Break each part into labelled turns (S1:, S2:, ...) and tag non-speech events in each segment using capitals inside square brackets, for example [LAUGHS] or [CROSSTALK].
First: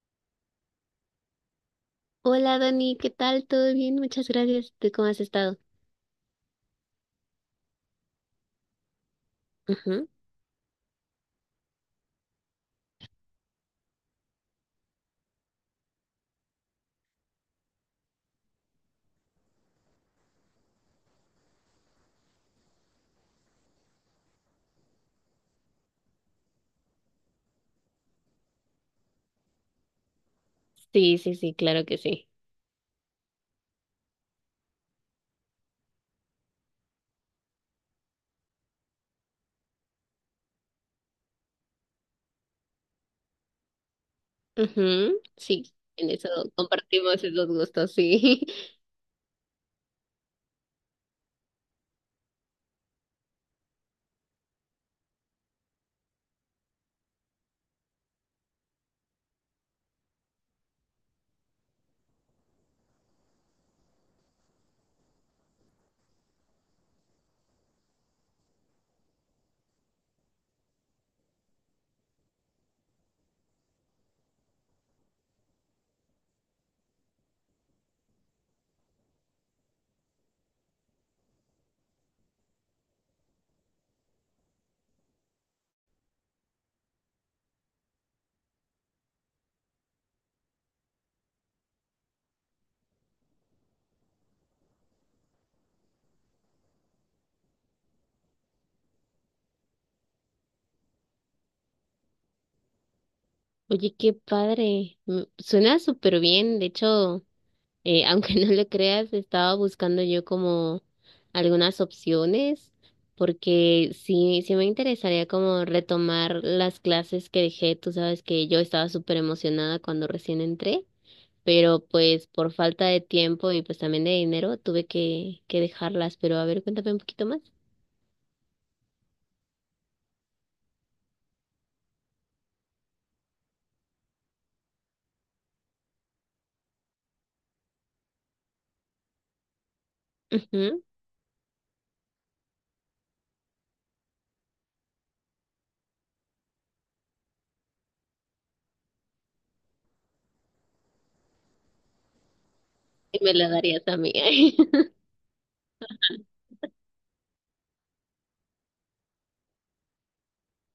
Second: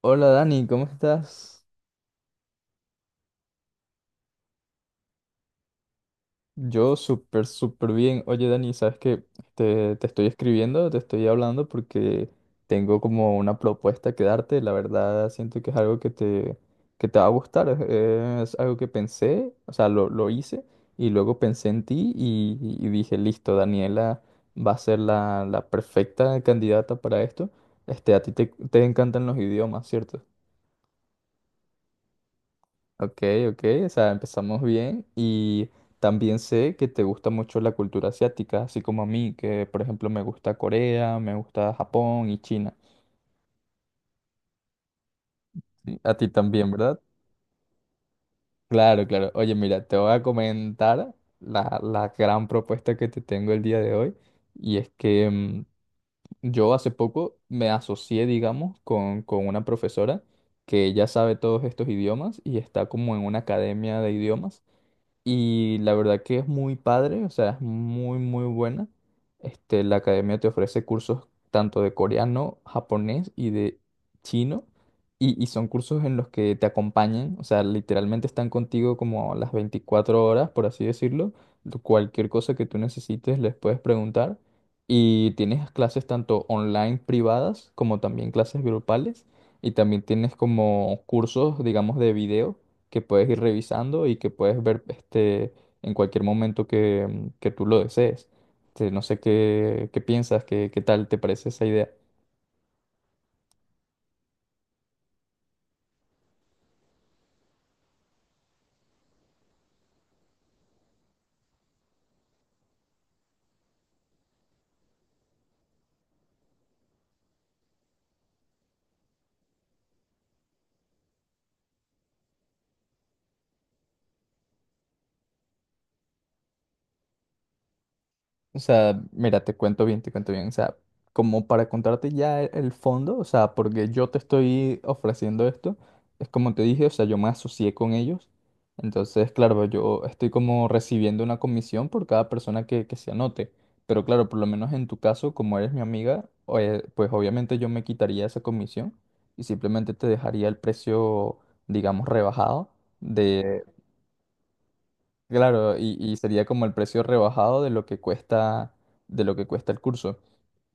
S1: Hola Dani, ¿cómo estás?
S2: Hola Dani, ¿qué tal? ¿Todo bien? Muchas gracias. ¿Tú cómo has estado?
S1: Yo súper, súper bien. Oye Dani, ¿sabes qué? Te
S2: Ujú.
S1: estoy escribiendo, te estoy hablando porque tengo como una propuesta que darte. La verdad siento que es algo que te va a gustar. Es algo que pensé, o sea, lo hice y luego pensé en ti y dije, listo, Daniela va a ser la perfecta candidata para esto. Este, a ti te encantan los idiomas, ¿cierto?
S2: Sí, sí, sí, claro que sí.
S1: Ok, ok, o sea, empezamos bien y también sé que te gusta mucho la cultura asiática, así como a mí, que por ejemplo me gusta Corea, me gusta Japón y China.
S2: Ujú, sí,
S1: Sí,
S2: en
S1: a ti
S2: eso
S1: también, ¿verdad?
S2: compartimos esos gustos, sí. [LAUGHS]
S1: Claro, claro. Oye, mira, te voy a comentar la gran propuesta que te tengo el día de hoy y es que yo hace poco me asocié, digamos, con una profesora que ya sabe todos estos idiomas y está como en una academia de idiomas. Y la verdad que es muy padre, o sea, es muy, muy buena. Este, la academia te ofrece cursos tanto de coreano, japonés y de chino. Y son cursos en los que te acompañan, o sea, literalmente están contigo como las 24 horas, por así decirlo. Cualquier cosa que tú necesites les puedes preguntar. Y tienes clases tanto online privadas como también clases grupales. Y también tienes como cursos, digamos, de video que puedes ir revisando y que puedes ver en cualquier momento que tú lo desees. Este, no sé qué piensas, qué tal te parece esa idea.
S2: Oye, qué padre. Mm, suena súper bien. De hecho, [LAUGHS] aunque no lo creas, estaba buscando yo como algunas opciones, porque sí, sí me interesaría como retomar las clases que dejé. Tú sabes que yo estaba súper emocionada cuando recién entré, pero pues por falta de tiempo y pues también de dinero tuve que dejarlas, pero a ver, cuéntame un poquito más.
S1: O sea, mira, te cuento bien, te cuento bien. O sea, como para contarte ya el fondo, o sea, porque yo te estoy ofreciendo esto, es como te dije, o sea, yo me asocié con ellos. Entonces, claro, yo estoy como
S2: Ujú.
S1: recibiendo una comisión por cada persona que se anote. Pero claro, por lo menos en tu caso, como eres mi amiga, pues obviamente yo me quitaría esa comisión y simplemente te dejaría el precio, digamos, rebajado.
S2: Y me la darías a mí. [LAUGHS]
S1: Claro, y sería como el precio rebajado de lo que cuesta, de lo que cuesta el curso.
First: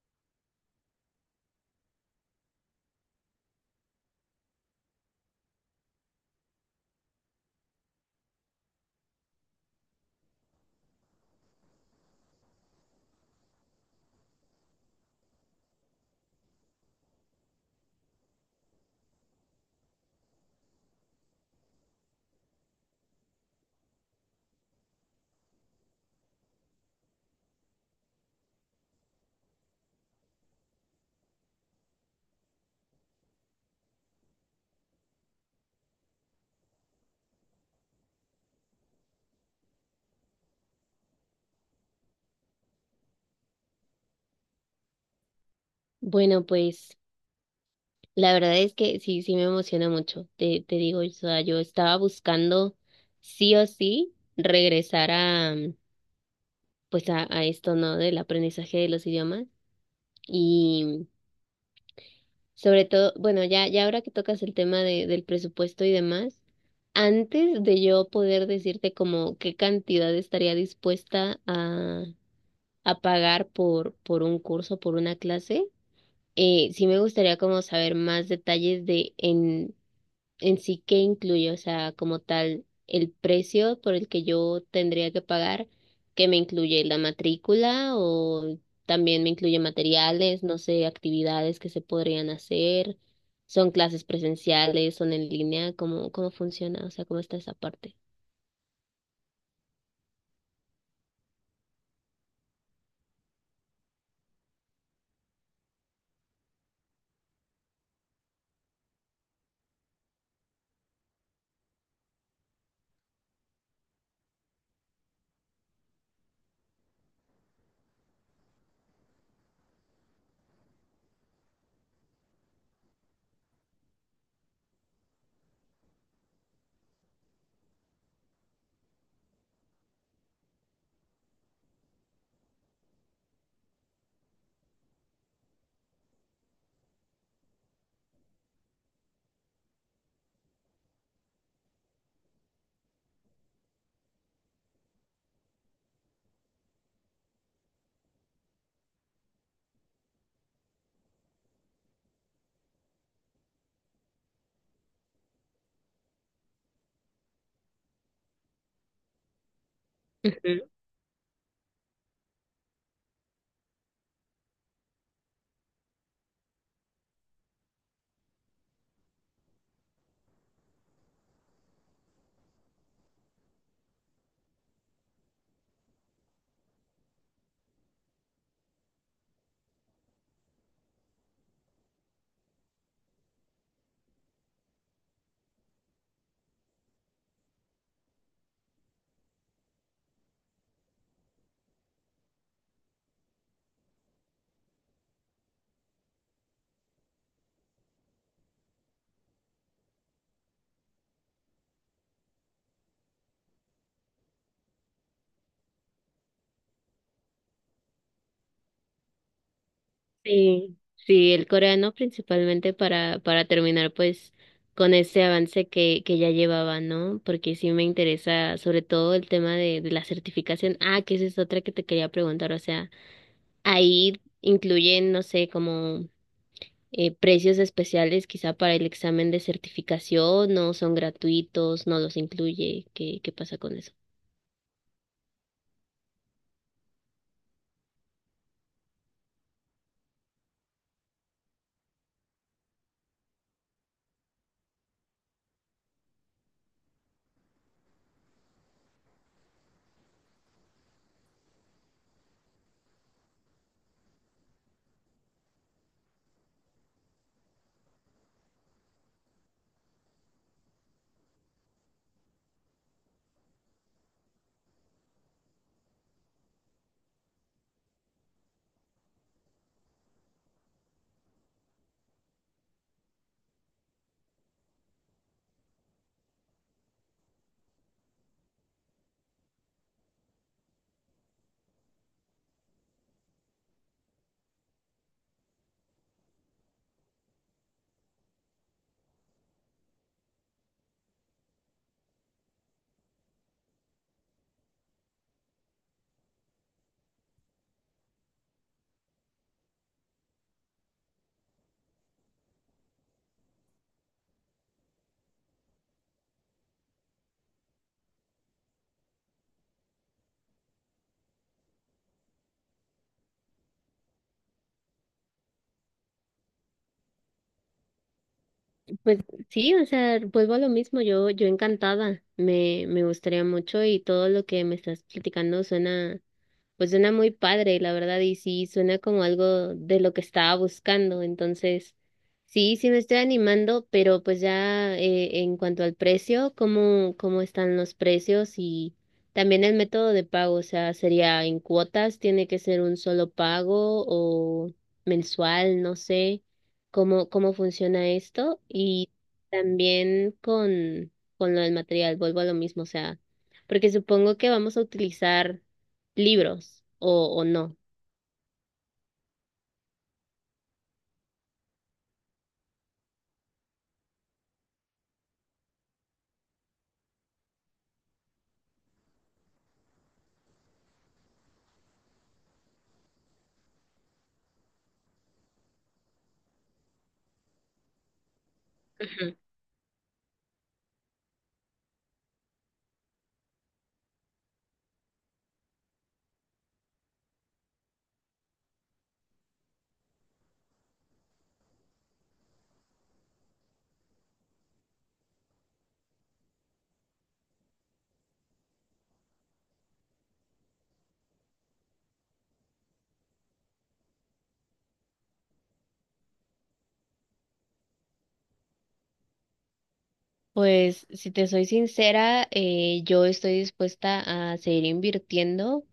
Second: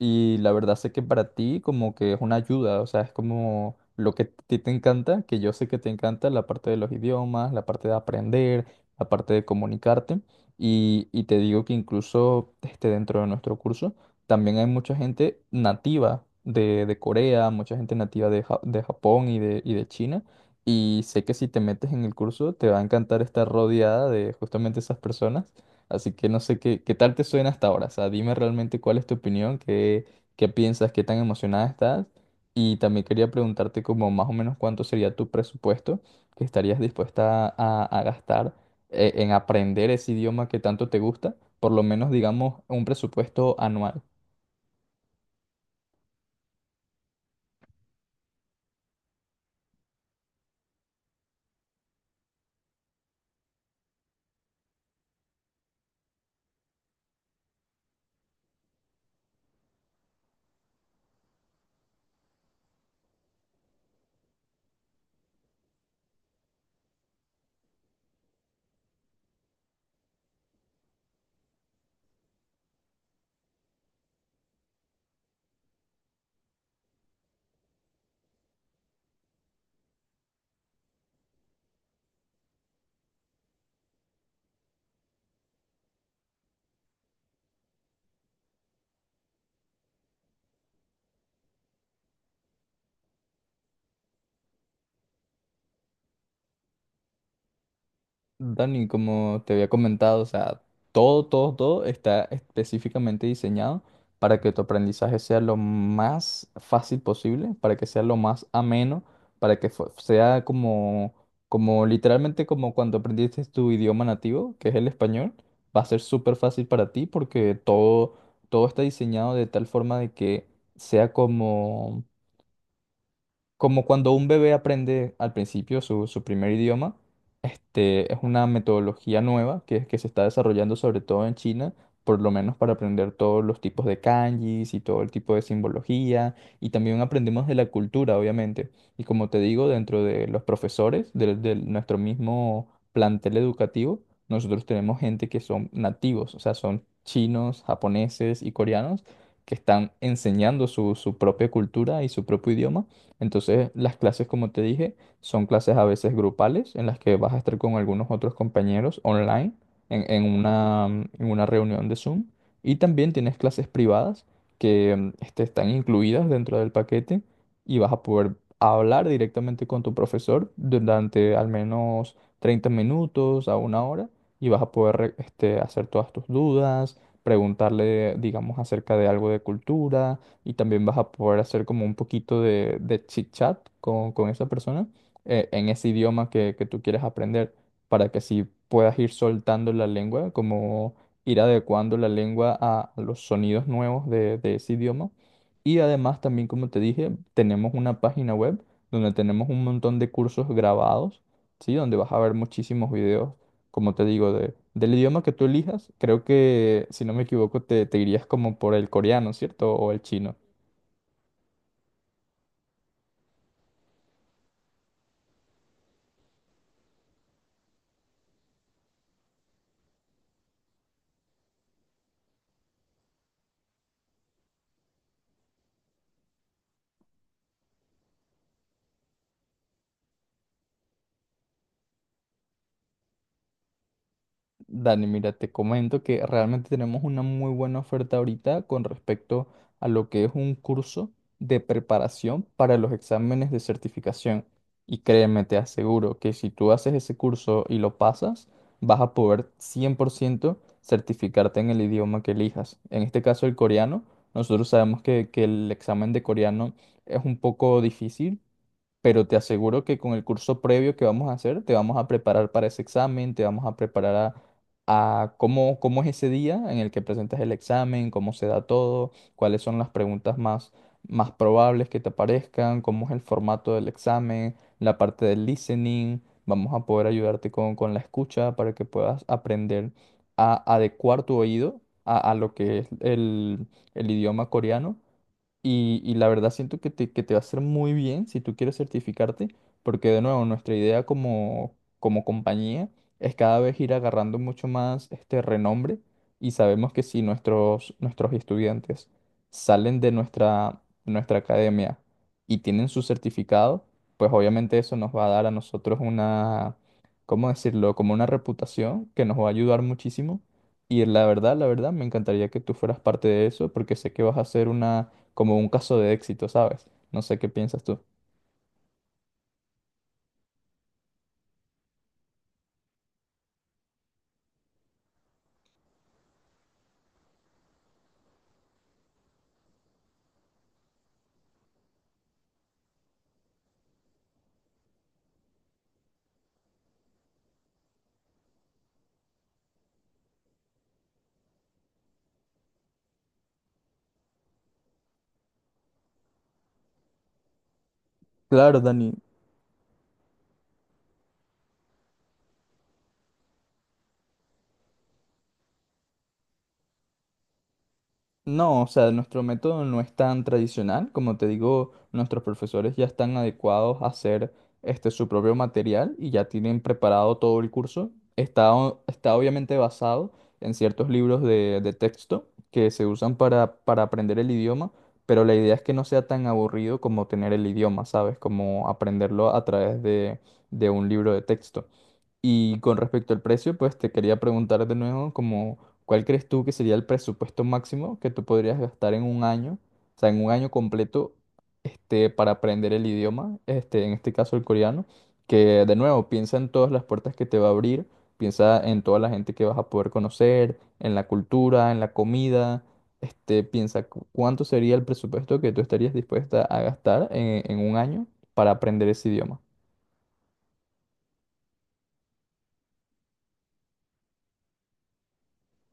S1: Y la verdad sé que para ti como que es una ayuda, o sea, es como lo que a ti te encanta, que yo sé que te encanta la parte de los idiomas, la parte de aprender, la parte de comunicarte. Y te digo que incluso este, dentro de nuestro curso también hay mucha gente nativa de Corea, mucha gente nativa de Japón y de China y sé que si te metes en el curso te va a encantar estar rodeada de justamente esas personas. Así que no sé qué tal te suena hasta ahora. O sea, dime realmente cuál es tu opinión, qué piensas, qué tan emocionada estás. Y también quería preguntarte como más o menos cuánto sería tu presupuesto que estarías dispuesta a gastar en aprender ese idioma que tanto te gusta. Por lo menos digamos un presupuesto anual.
S2: Bueno, pues la verdad es que sí, sí me emociona mucho. Te digo, o sea, yo estaba buscando sí o sí regresar a, pues a esto, ¿no? Del aprendizaje de los idiomas. Y sobre todo, bueno, ya, ya ahora que tocas el tema del presupuesto y demás, antes de yo poder decirte como qué cantidad estaría dispuesta a pagar por un curso, por una clase, sí me gustaría como saber más detalles de en sí qué incluye, o sea, como tal, el precio por el que yo tendría que pagar, que me incluye la matrícula o también me incluye materiales, no sé, actividades que se podrían hacer, son clases presenciales, son en línea, ¿cómo, cómo funciona? O sea, ¿cómo está esa parte?
S1: Dani, como te había comentado, o sea, todo, todo, todo está específicamente diseñado para que tu aprendizaje sea lo más fácil posible, para que sea lo más ameno, para que sea como, como literalmente como cuando aprendiste tu idioma nativo, que es el español, va a ser súper fácil para ti porque todo, todo está diseñado de tal forma de que sea como como cuando un bebé aprende al principio su primer idioma, este, es una metodología nueva que se está desarrollando sobre todo en China, por lo menos para aprender todos los tipos de kanjis y todo el tipo de simbología, y también aprendemos de la cultura, obviamente. Y como te digo, dentro de los profesores de nuestro mismo plantel educativo, nosotros tenemos gente que son nativos, o sea, son chinos, japoneses y coreanos que están enseñando su propia cultura y su propio idioma. Entonces, las clases, como te dije, son clases a veces grupales en las que vas a estar con algunos otros compañeros online en una reunión de Zoom. Y también tienes clases privadas que están incluidas dentro del paquete y vas a poder hablar directamente con tu profesor durante al menos 30 minutos a una hora y vas a poder hacer todas tus dudas, preguntarle, digamos, acerca de algo de cultura y también vas a poder hacer como un poquito de chit chat con esa persona en ese idioma que tú quieres aprender para que así puedas ir soltando la lengua, como ir adecuando la lengua a los sonidos nuevos de ese idioma. Y además también, como te dije, tenemos una página web donde tenemos un montón de cursos grabados, ¿sí? Donde vas a ver muchísimos videos, como te digo, del idioma que tú elijas. Creo que, si no me equivoco, te irías como por el coreano, ¿cierto? O el chino.
S2: Sí, sí, el coreano principalmente para terminar pues con ese avance que ya llevaba, ¿no? Porque sí me interesa sobre todo el tema de la certificación. Ah, que esa es otra que te quería preguntar, o sea, ahí incluyen, no sé, como precios especiales quizá para el examen de certificación, ¿no son gratuitos, no los incluye, qué, qué pasa con eso?
S1: Dani, mira, te comento que realmente tenemos una muy buena oferta ahorita con respecto a lo que es un curso de preparación para los exámenes de certificación. Y créeme, te aseguro que si tú haces ese curso y lo pasas, vas a poder 100% certificarte en el idioma que elijas. En este caso, el coreano. Nosotros sabemos que el examen de coreano es un poco difícil, pero te aseguro que con el curso previo que vamos a hacer, te vamos a preparar para ese examen, te vamos a preparar a cómo, cómo es ese día en el que presentas el examen, cómo se da todo, cuáles son las preguntas más probables que te aparezcan, cómo es el formato del examen, la parte del listening. Vamos a poder ayudarte con la escucha para que puedas aprender a adecuar tu oído a lo que es el el idioma coreano y la verdad siento que te va a hacer muy bien si tú quieres certificarte, porque de nuevo nuestra idea como, como compañía es cada vez ir agarrando mucho más este renombre y sabemos que si nuestros estudiantes salen de nuestra academia y tienen su certificado, pues obviamente eso nos va a dar a nosotros una, ¿cómo decirlo? Como una reputación que nos va a ayudar muchísimo. Y la verdad, me encantaría que tú fueras parte de eso, porque sé que vas a hacer una como un caso de éxito, ¿sabes? No sé qué piensas tú.
S2: Pues sí, o sea, vuelvo a lo mismo, yo encantada, me gustaría mucho y todo lo que me estás platicando suena, pues suena muy padre, la verdad, y sí, suena como algo de lo que estaba buscando. Entonces, sí, sí me estoy animando, pero pues ya en cuanto al precio, ¿cómo, cómo están los precios y también el método de pago? O sea, ¿sería en cuotas? ¿Tiene que ser un solo pago o mensual? No sé cómo, cómo funciona esto.
S1: Claro,
S2: Y
S1: Dani.
S2: también con lo del material, vuelvo a lo mismo, o sea, porque supongo que vamos a utilizar libros o no.
S1: No, o sea, nuestro método no es tan tradicional. Como te digo, nuestros profesores ya están adecuados a hacer su propio material y ya tienen preparado todo el curso. Está obviamente basado en ciertos libros de texto que se usan para aprender el idioma, pero la idea es que no sea tan aburrido como tener el idioma, ¿sabes? Como
S2: Ujú.
S1: aprenderlo a través de un libro de texto. Y con respecto al precio, pues te quería preguntar de nuevo, como, ¿cuál crees tú que sería el presupuesto máximo que tú podrías gastar en un año, o sea, en un año completo, este, para aprender el idioma, este, en este caso el coreano, que de nuevo piensa en todas las puertas que te va a abrir, piensa en toda la gente que vas a poder conocer, en la cultura, en la comida, este, piensa cuánto sería el presupuesto que tú estarías dispuesta a gastar en un año para aprender ese idioma.
S2: Pues si te soy sincera, yo estoy dispuesta a seguir invirtiendo,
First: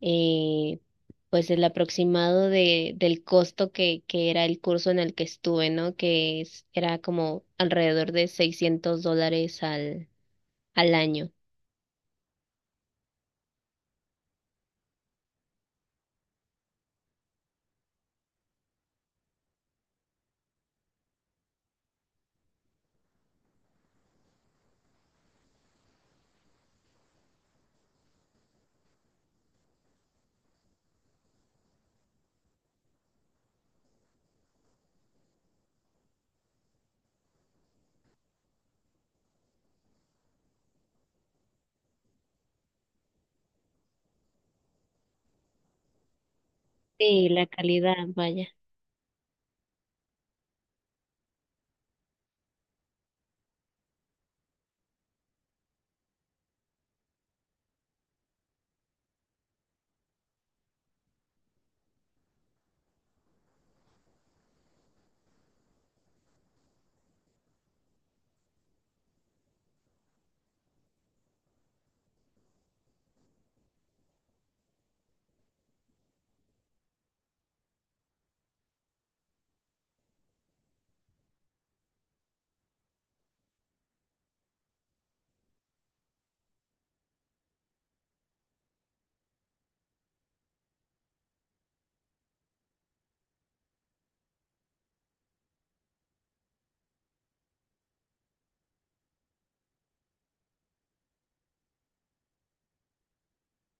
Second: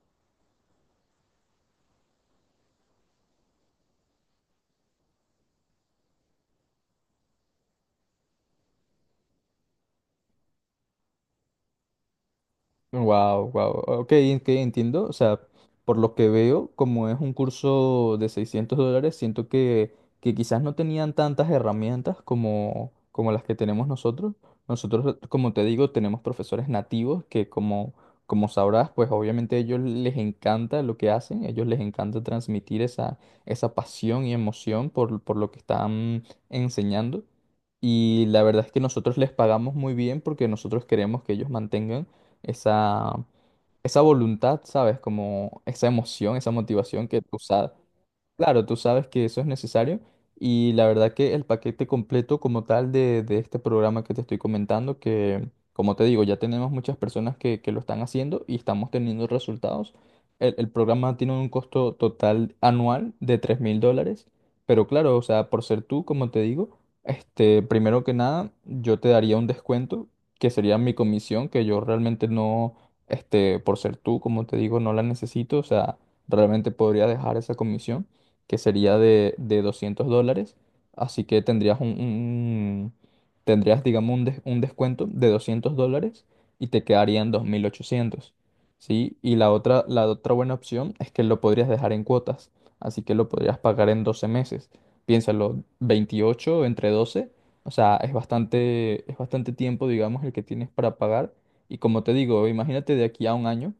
S2: eh, pues el aproximado del costo que era el curso en el que estuve, ¿no? Era como alrededor de $600 al, al año.
S1: Wow, wow. Ok, que entiendo. O sea, por lo que veo, como es un curso de $600, siento que quizás no tenían tantas herramientas como, como las que tenemos nosotros. Nosotros, como te digo, tenemos profesores nativos que, como, como sabrás, pues obviamente a ellos les encanta lo que hacen. A ellos les encanta transmitir esa, esa pasión y emoción por lo que están enseñando. Y la verdad es que nosotros les pagamos muy bien porque nosotros queremos que ellos mantengan esa, esa voluntad, ¿sabes? Como esa emoción, esa motivación que
S2: Sí,
S1: tú,
S2: la calidad, vaya.
S1: Claro, tú sabes que eso es necesario y la verdad que el paquete completo como tal de este programa que te estoy comentando, que como te digo, ya tenemos muchas personas que lo están haciendo y estamos teniendo resultados. El programa tiene un costo total anual de $3000, pero claro, o sea, por ser tú, como te digo, este, primero que nada, yo te daría un descuento que sería mi comisión, que yo realmente no, este, por ser tú, como te digo, no la necesito, o sea, realmente podría dejar esa comisión que sería de $200. Así que tendrías tendrías, digamos, un descuento de $200 y te quedarían 2800, ¿sí? Y la otra buena opción es que lo podrías dejar en cuotas, así que lo podrías pagar en 12 meses. Piénsalo, 28 entre 12, o sea, es bastante tiempo, digamos, el que tienes para pagar. Y como te digo, imagínate de aquí a un año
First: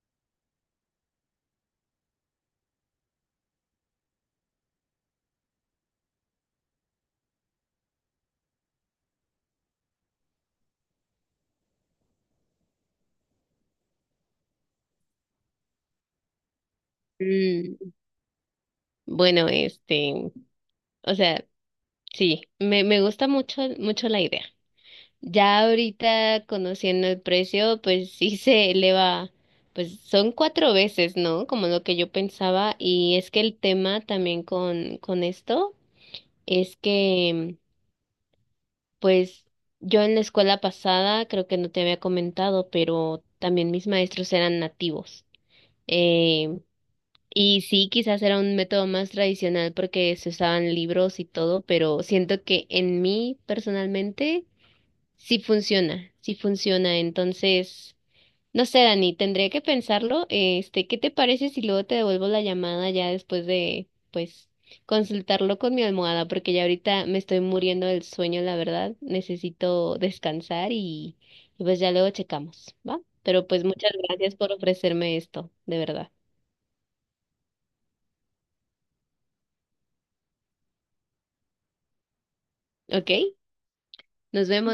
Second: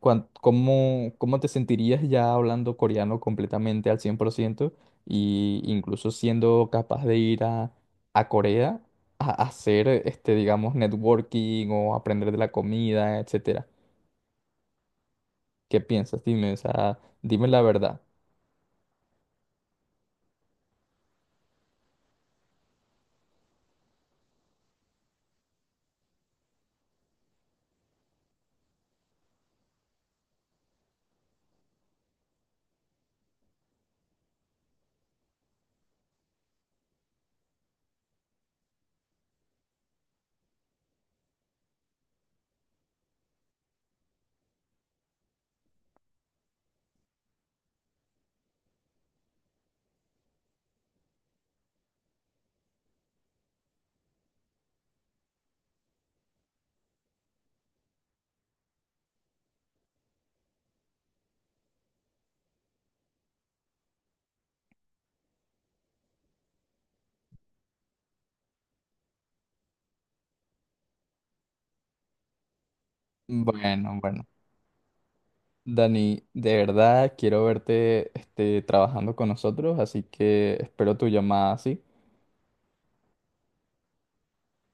S1: ¿cómo, cómo te sentirías ya hablando coreano completamente al 100% y incluso siendo capaz de ir a Corea a hacer, este, digamos, networking o aprender de la comida, etcétera? ¿Qué piensas? Dime, o sea, dime la
S2: Mm,
S1: verdad.
S2: bueno, este, o sea, sí, me gusta mucho, mucho la idea. Ya ahorita conociendo el precio, pues sí se eleva, pues son cuatro veces, ¿no? Como lo que yo pensaba. Y es que el tema también con esto es que, pues yo en la escuela pasada, creo que no te había comentado, pero también mis maestros eran nativos. Eh, y sí, quizás era un método más tradicional porque se usaban libros y todo, pero siento que en mí personalmente sí funciona, sí funciona. Entonces, no sé, Dani, tendría que pensarlo. Este, ¿qué te parece si luego te devuelvo la llamada ya después de, pues, consultarlo con mi almohada? Porque ya ahorita me estoy muriendo del sueño, la verdad. Necesito descansar y pues ya luego checamos, ¿va? Pero pues
S1: Bueno,
S2: muchas
S1: bueno.
S2: gracias por ofrecerme esto, de verdad.
S1: Dani, de verdad quiero verte, este, trabajando con nosotros, así que espero tu llamada, ¿sí?
S2: ¿Ok? Nos vemos.